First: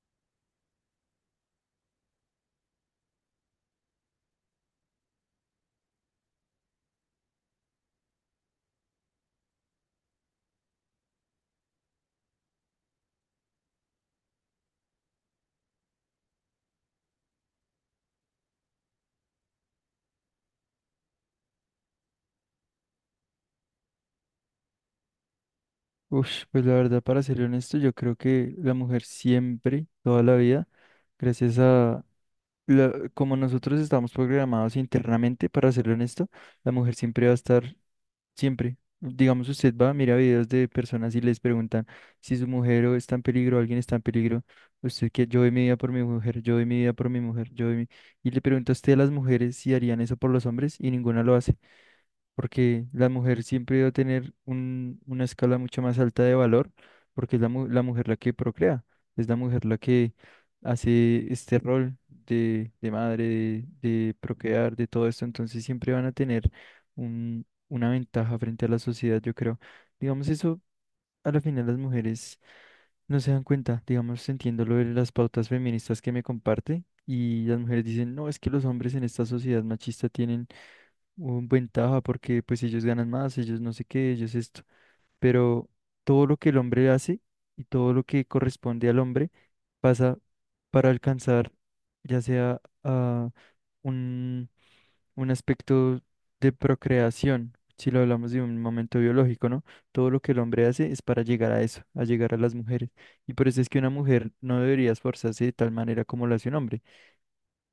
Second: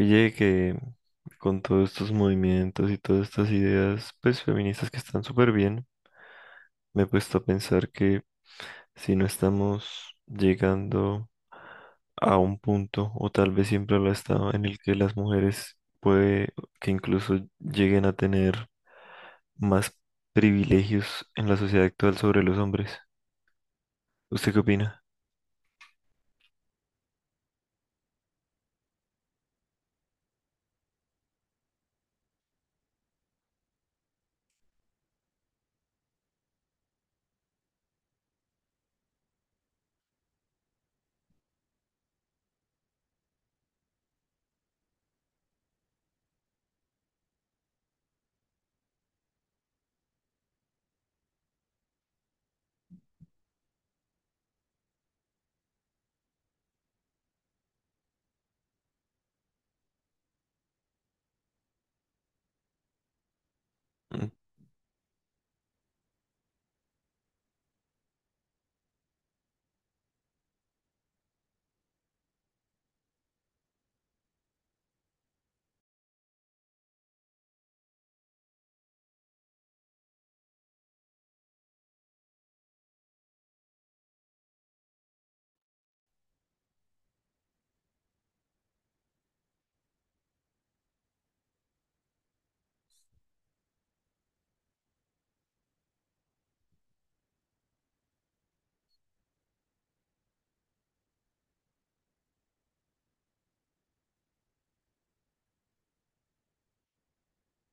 Oye, que con todos estos movimientos y todas estas ideas, pues feministas que están súper bien, me he puesto a pensar que si no estamos llegando a un punto, o tal vez siempre lo ha estado, en el que las mujeres puede que incluso lleguen a tener más privilegios en la sociedad actual sobre los hombres. ¿Usted qué opina? Ush, pues la verdad, para ser honesto, yo creo que la mujer siempre, toda la vida, gracias a como nosotros estamos programados internamente, para ser honesto, la mujer siempre va a estar, siempre. Digamos, usted va, mira videos de personas y les preguntan si su mujer o está en peligro, alguien está en peligro. Usted que yo doy mi vida por mi mujer, yo doy mi vida por mi mujer, yo doy mi... Y le pregunta a usted a las mujeres si harían eso por los hombres y ninguna lo hace porque la mujer siempre va a tener una escala mucho más alta de valor, porque es la mujer la que procrea, es la mujer la que hace este rol de madre, de Mm. procrear, de todo esto, entonces siempre van a tener una ventaja frente a la sociedad, yo creo. Digamos eso, a la final las mujeres no se dan cuenta, digamos, entiendo lo de las pautas feministas que me comparte. Y las mujeres dicen, no, es que los hombres en esta sociedad machista tienen un ventaja porque pues ellos ganan más, ellos no sé qué, ellos esto, pero todo lo que el hombre hace y todo lo que corresponde al hombre pasa para alcanzar ya sea a un, un aspecto de procreación, si lo hablamos de un momento biológico, ¿no? Todo lo que el hombre hace es para llegar a eso, a llegar a las mujeres. Y por eso es que una mujer no debería esforzarse de tal manera como lo hace un hombre,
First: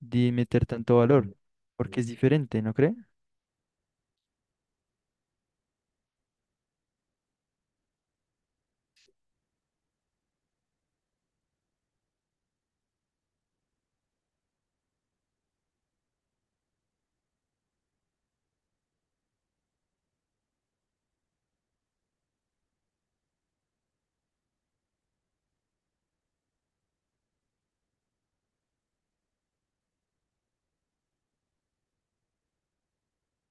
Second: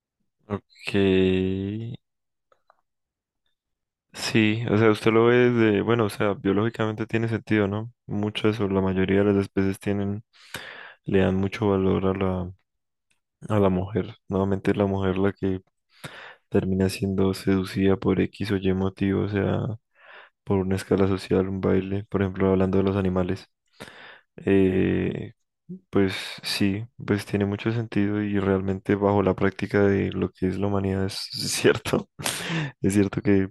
de meter Ok. tanto valor, porque es diferente, ¿no cree? Sí, o sea, usted lo ve desde, bueno, o sea, biológicamente tiene sentido, ¿no? Muchas o la mayoría de las especies tienen, le dan mucho valor a la mujer. Nuevamente es la mujer la que termina siendo seducida por X o Y motivo, o sea, por una escala social, un baile, por ejemplo, hablando de los animales. Eh, pues sí, pues tiene mucho sentido y realmente bajo la práctica de lo que es la humanidad es cierto. Es cierto que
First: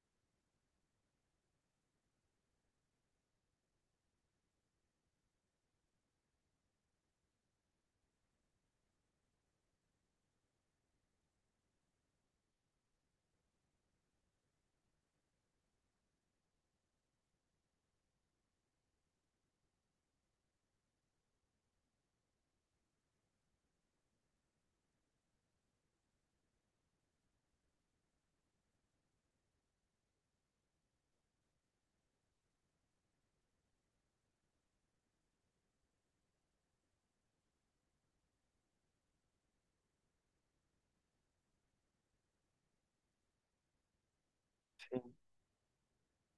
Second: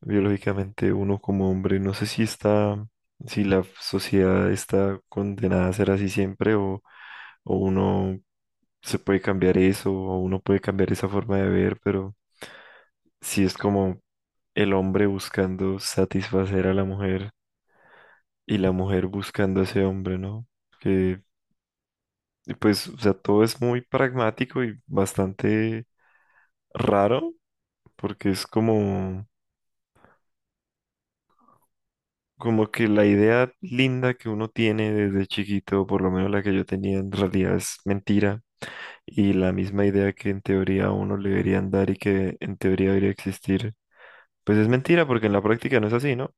biológicamente uno como hombre. No sé si está, si la sociedad está condenada a ser así siempre o uno se puede cambiar eso o uno puede cambiar esa forma de ver, pero si es como el hombre buscando satisfacer a la mujer y la mujer buscando a ese hombre, ¿no? Que y pues, o sea, todo es muy pragmático y bastante raro porque es como... Como que la idea linda que uno tiene desde chiquito, por lo menos la que yo tenía, en realidad es mentira. Y la misma idea que en teoría a uno le deberían dar y que en teoría debería existir, pues es mentira porque en la práctica no es así, ¿no?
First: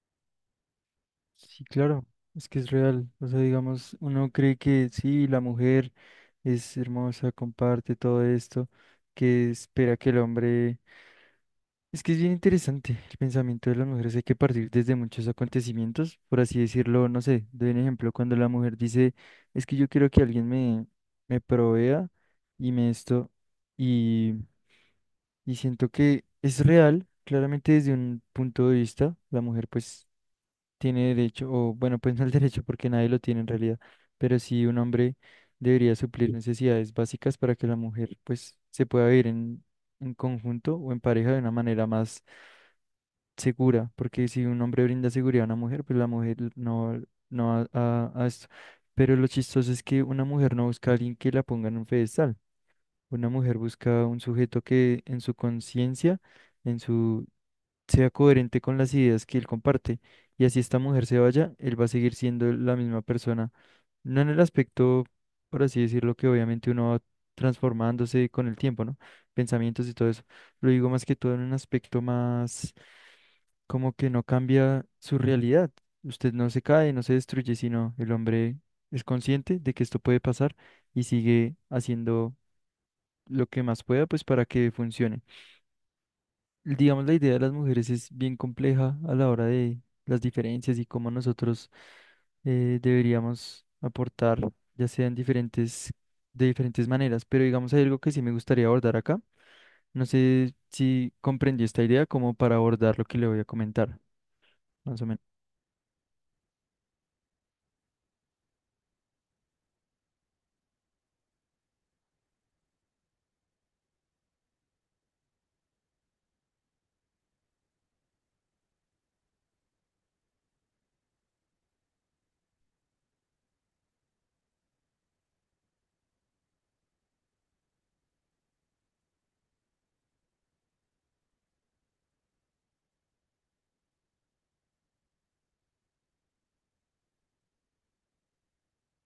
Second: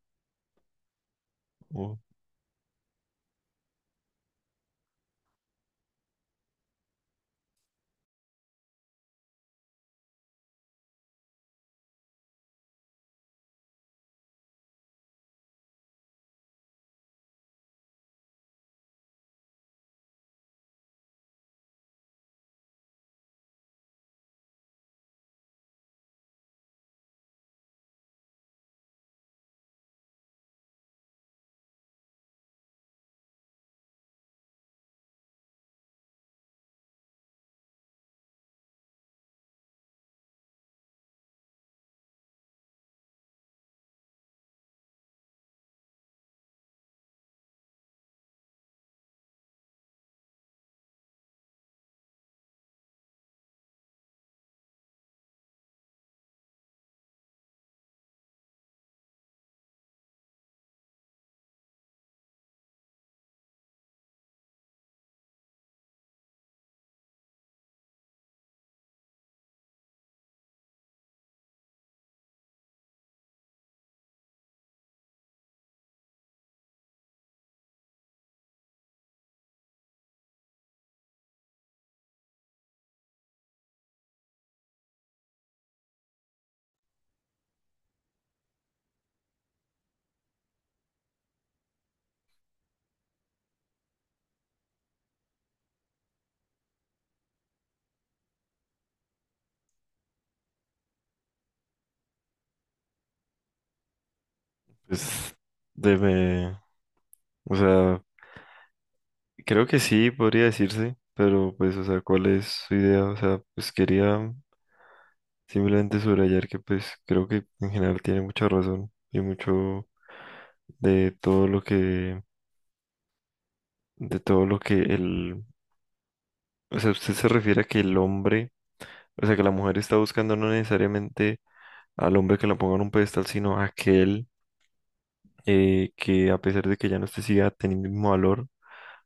Sí, O, claro, es que es real. O sea, digamos, uno cree que sí, la mujer es hermosa, comparte todo esto, que espera que el hombre... Es que es bien interesante el pensamiento de las mujeres. Hay que partir desde muchos acontecimientos, por así decirlo, no sé, doy un ejemplo, cuando la mujer dice, es que yo quiero que alguien me provea y me esto, y, y siento que es real, claramente desde un punto de vista, la mujer pues tiene derecho, o bueno, pues no el derecho porque nadie lo tiene en realidad, pero sí un hombre debería suplir necesidades básicas para que la mujer pues se pueda vivir en conjunto o en pareja de una manera más segura, porque si un hombre brinda seguridad a una mujer, pues la mujer no va a esto. Pero lo chistoso es que una mujer no busca a alguien que la ponga en un pedestal, una mujer busca un sujeto que en su conciencia, en su sea coherente con las ideas que él comparte. Y así esta mujer se vaya, él va a seguir siendo la misma persona. No en el aspecto, por así decirlo, que obviamente uno va transformándose con el tiempo, ¿no? Pensamientos y todo eso. Lo digo más que todo en un aspecto más como que no cambia su realidad. Usted no se cae, no se destruye, sino el hombre es consciente de que esto puede pasar y sigue haciendo lo que más pueda, pues para que funcione digamos, la idea de las mujeres es bien compleja a la hora de las diferencias y cómo nosotros deberíamos aportar, ya sean diferentes, de diferentes maneras. Pero digamos, hay algo que sí me gustaría abordar acá. No sé si comprendió esta idea como para abordar lo que le voy a comentar, más o menos. pues, debe, o sea, creo que sí, podría decirse, pero pues, o sea, ¿cuál es su idea? O sea, pues quería simplemente subrayar que pues creo que en general tiene mucha razón y mucho de todo lo que de todo lo que el, o sea, usted se refiere a que el hombre, o sea, que la mujer está buscando no necesariamente al hombre que la ponga en un pedestal, sino a aquel que a pesar de que ya no esté siga teniendo el mismo valor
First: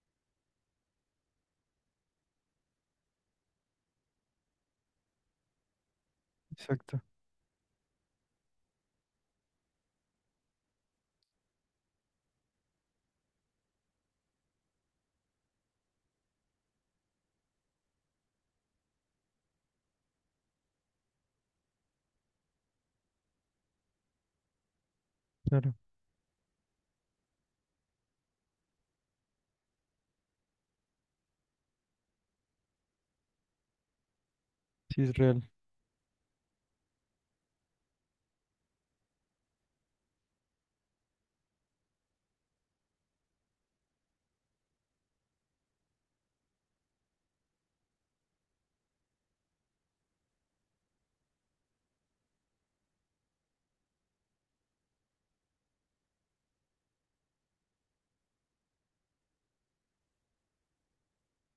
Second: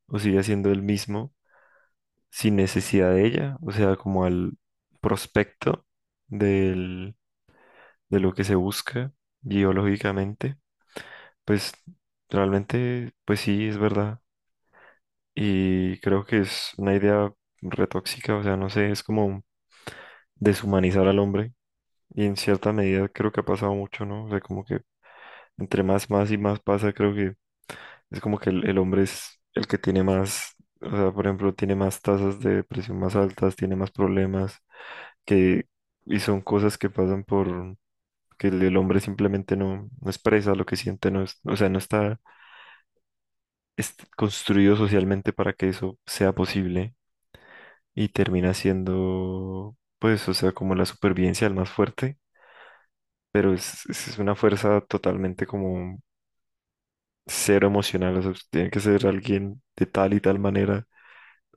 o siga siendo el mismo sin necesidad de ella, o sea, como al prospecto Exacto, del, de lo que se busca biológicamente, pues realmente, pues sí, es verdad. Y creo que es una idea retóxica, o sea, no sé, es como deshumanizar al hombre y en cierta medida creo que ha pasado mucho, ¿no? O sea, como que claro, entre más, más y más pasa, creo que es como que el hombre es el que tiene más, o sea, por ejemplo, tiene más tasas de depresión más altas, tiene más problemas, sí es real. que, y son cosas que pasan por que el hombre simplemente no expresa lo que siente, no es- o sea, no está es construido socialmente para que eso sea posible y termina siendo, pues, o sea, como la supervivencia del más fuerte. Pero es una fuerza totalmente como cero emocional, o sea, usted tiene que ser alguien de tal y tal manera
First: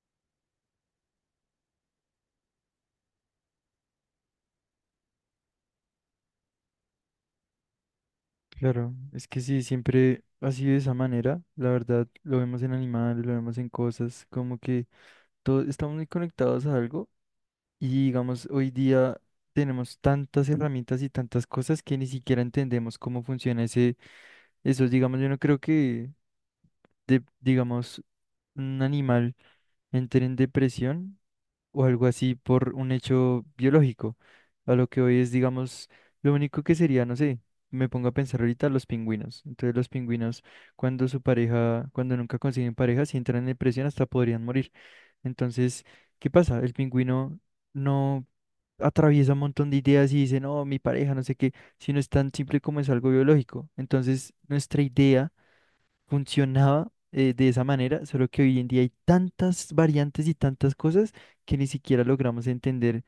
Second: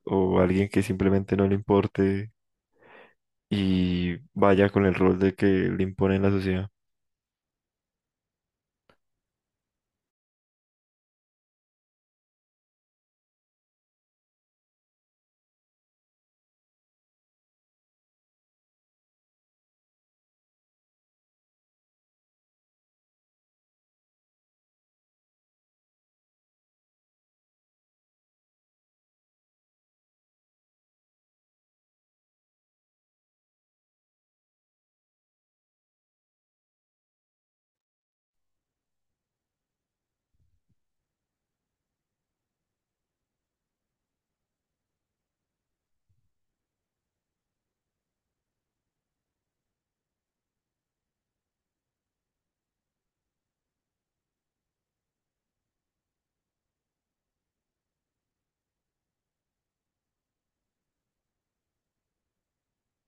o alguien que simplemente no le importe y vaya con el rol de que le impone en la sociedad. Claro, es que sí, siempre ha sido de esa manera. La verdad, lo vemos en animales, lo vemos en cosas, como que todo, estamos muy conectados a algo. Y digamos, hoy día tenemos tantas herramientas y tantas cosas que ni siquiera entendemos cómo funciona eso. Digamos, yo no creo digamos, un animal entre en depresión o algo así por un hecho biológico. A lo que hoy es, digamos, lo único que sería, no sé, me pongo a pensar ahorita los pingüinos. Entonces los pingüinos, cuando su pareja, cuando nunca consiguen pareja, si entran en depresión hasta podrían morir. Entonces, ¿qué pasa? El pingüino no atraviesa un montón de ideas y dice, no, mi pareja, no sé qué, si no es tan simple como es algo biológico. Entonces, nuestra idea funcionaba de esa manera, solo que hoy en día hay tantas variantes y tantas cosas que ni siquiera logramos entender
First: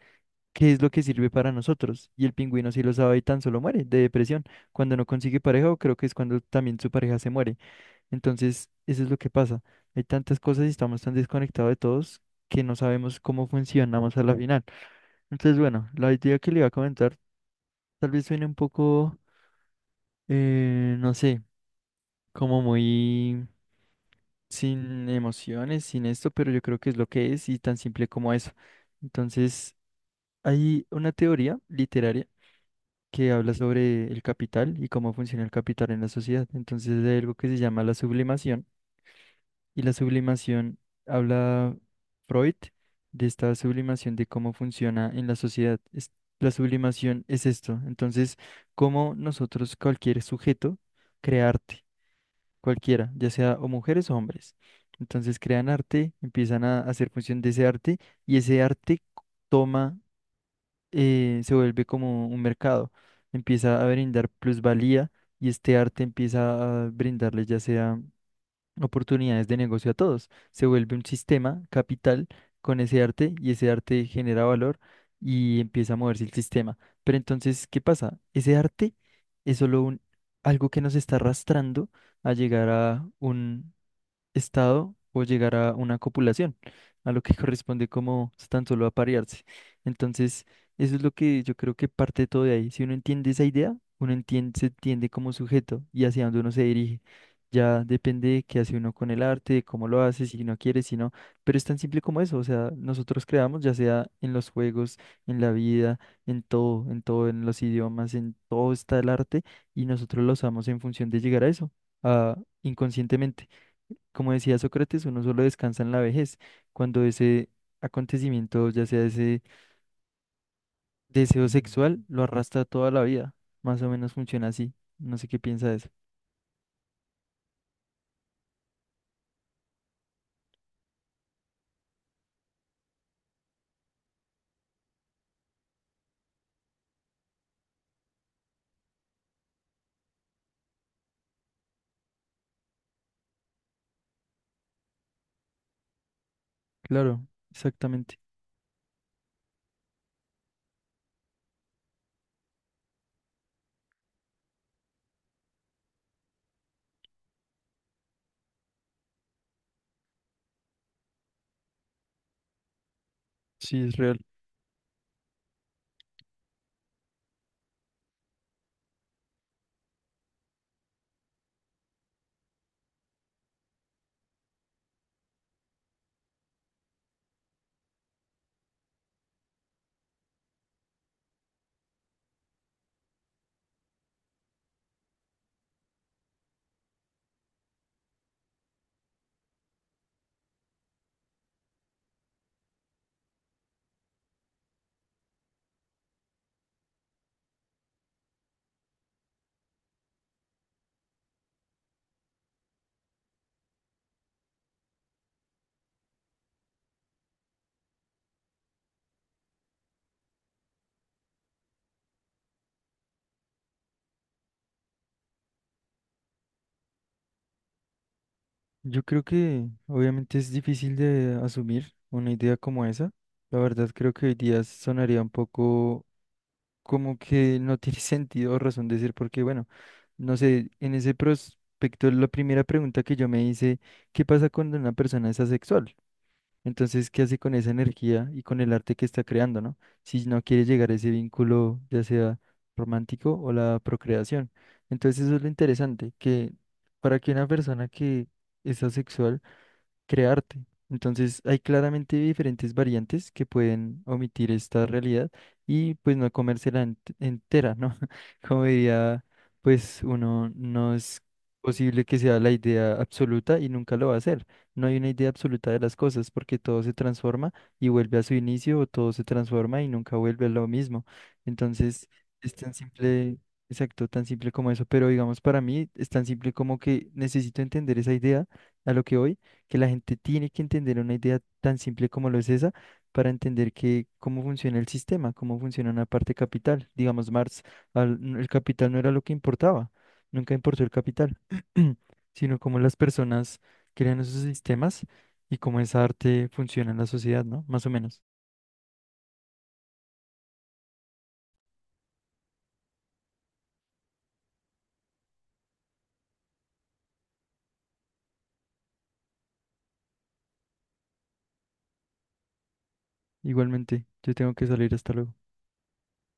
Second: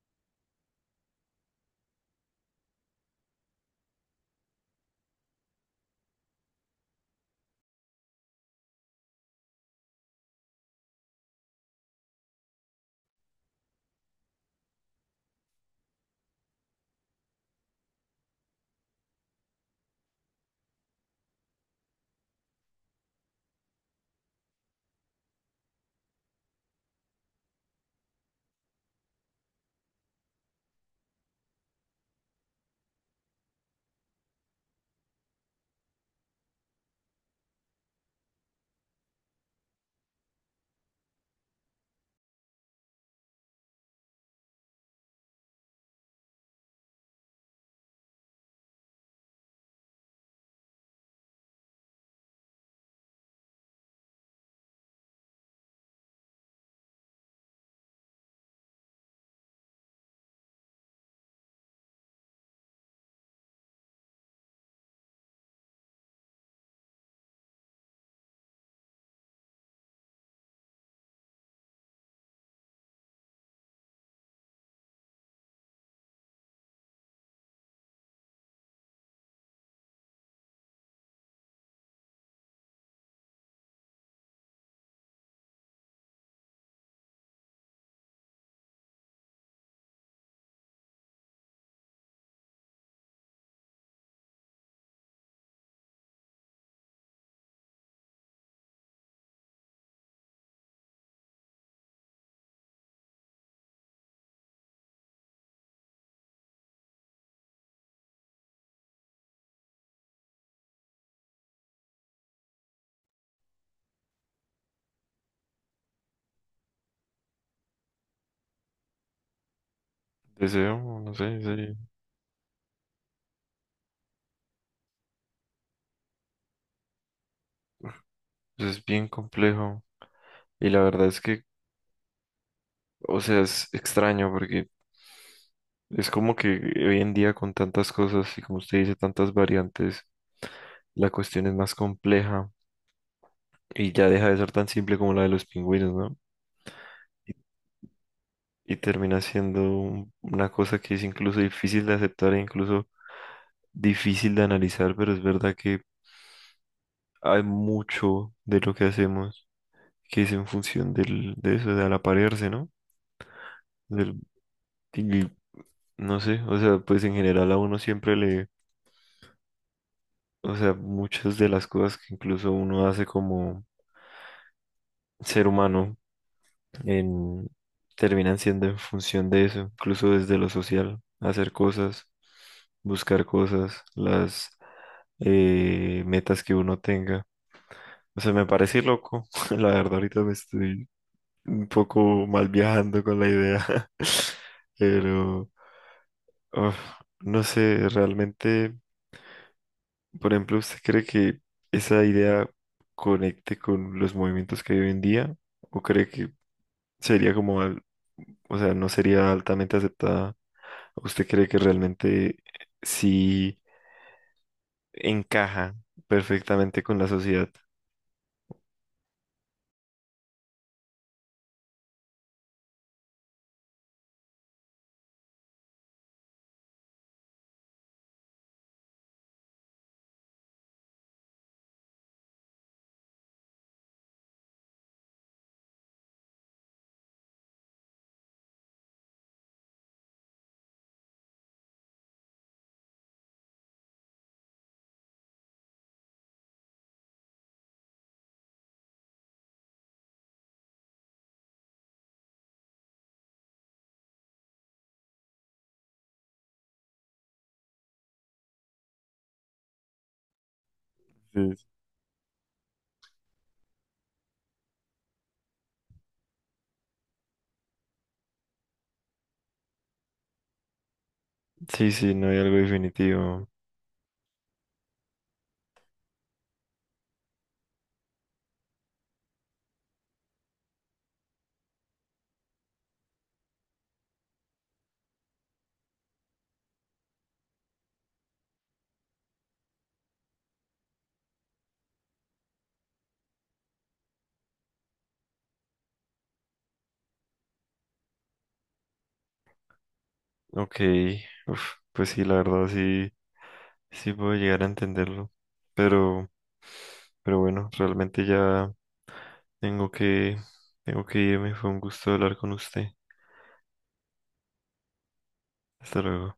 qué es lo que sirve para nosotros. Y el pingüino sí lo sabe y tan solo muere de depresión. Cuando no consigue pareja, o creo que es cuando también su pareja se muere. Entonces, eso es lo que pasa. Hay tantas cosas y estamos tan desconectados de todos que no sabemos cómo funcionamos a la final. Entonces, bueno, la idea que le iba a comentar tal vez suene un poco, no sé, como muy sin emociones, sin esto, pero yo creo que es lo que es y tan simple como eso. Entonces, hay una teoría literaria que habla sobre el capital y cómo funciona el capital en la sociedad. Entonces, hay algo que se llama la sublimación. Y la sublimación, habla Freud de esta sublimación de cómo funciona en la sociedad. La sublimación es esto. Entonces, cómo nosotros, cualquier sujeto, crea arte, cualquiera, ya sea o mujeres o hombres. Entonces, crean arte, empiezan a hacer función de ese arte y ese toma, se vuelve como un mercado. Empieza a brindar plusvalía y este arte empieza a brindarle ya sea oportunidades de negocio a todos. Se vuelve un sistema capital con ese arte y ese arte genera valor y empieza a moverse el sistema. Pero entonces, ¿qué pasa? Ese arte es solo algo que nos está arrastrando a llegar a estado o llegar a una copulación, a lo que corresponde como tan solo aparearse. Entonces, eso es lo que yo creo que parte todo de ahí. Si uno entiende esa idea, uno entiende, se entiende como sujeto y hacia dónde uno se dirige. Ya depende de qué hace uno con el arte, de cómo lo hace, si no quiere, si no. Pero es tan simple como eso. O sea, nosotros creamos, ya sea en los juegos, en la vida, en todo, en todo, en los idiomas, en todo está el arte y nosotros lo usamos en función de llegar a eso, a inconscientemente. Como decía Sócrates, uno solo descansa en la vejez, cuando ese acontecimiento, ya sea ese Deseo, no sé, deseo sí, sexual, lo arrastra toda la vida. Más o menos funciona así. No sé qué piensa de eso. pues es bien complejo y la verdad es que, o sea, es extraño porque es como que hoy en día con tantas cosas y como usted dice, tantas variantes, la cuestión es más compleja y ya deja de ser tan simple como la de los pingüinos, ¿no? Claro, exactamente. Y termina siendo un- una cosa que es incluso difícil de aceptar e incluso difícil de analizar, pero es verdad que hay mucho de lo que hacemos que es en función del, de eso, de al aparearse, ¿no? Sí, es Del, real. y no sé, o sea, pues en general a uno siempre le, o sea, muchas de las cosas que incluso uno hace como ser humano en- terminan siendo en función de eso, incluso desde lo social, hacer cosas, buscar cosas, las metas que uno tenga. O sea, me parece loco, la verdad ahorita me estoy un poco mal viajando con la idea, pero uf, no sé, realmente, por ejemplo, ¿usted cree que esa idea conecte con los movimientos que hay hoy en día? ¿O cree que sería como, al- o sea, no sería altamente aceptada? ¿Usted cree que realmente sí encaja perfectamente con la sociedad? Yo creo que obviamente es difícil de asumir una idea como esa. La verdad creo que hoy día sonaría un poco como que no tiene sentido o razón decir porque, bueno, no sé, en ese prospecto la primera pregunta que yo me hice, ¿qué pasa cuando una persona es asexual? Entonces, ¿qué hace con esa energía y con el arte que está creando, ¿no? Si no quiere llegar a ese vínculo, ya sea romántico o la procreación. Entonces, eso es lo interesante, que para que una persona que es asexual, crearte. Entonces, hay claramente diferentes variantes que pueden omitir esta realidad y pues no comérsela entera, ¿no? Como diría, pues uno no es Sí, posible que sea la idea absoluta y nunca lo va a hacer. No hay una idea absoluta de las cosas porque todo se transforma y vuelve a su inicio o todo se transforma y nunca vuelve a lo mismo. sí, Entonces, sí, no hay es algo tan simple, definitivo. exacto, tan simple como eso, pero digamos para mí es tan simple como que necesito entender esa idea a lo que voy que la gente tiene que entender una idea tan simple como lo es esa para entender que cómo funciona el sistema, cómo funciona una parte capital. Digamos, Marx, el capital no era lo que importaba, nunca importó el capital, sino cómo las personas crean esos sistemas y cómo esa arte funciona en la sociedad, ¿no? Más o menos. Ok, uf, pues sí, la verdad sí, sí puedo llegar a entenderlo. Pero, pero bueno, realmente ya tengo que, tengo que irme. Fue un gusto hablar con usted. Igualmente, yo tengo que salir hasta luego. Hasta luego.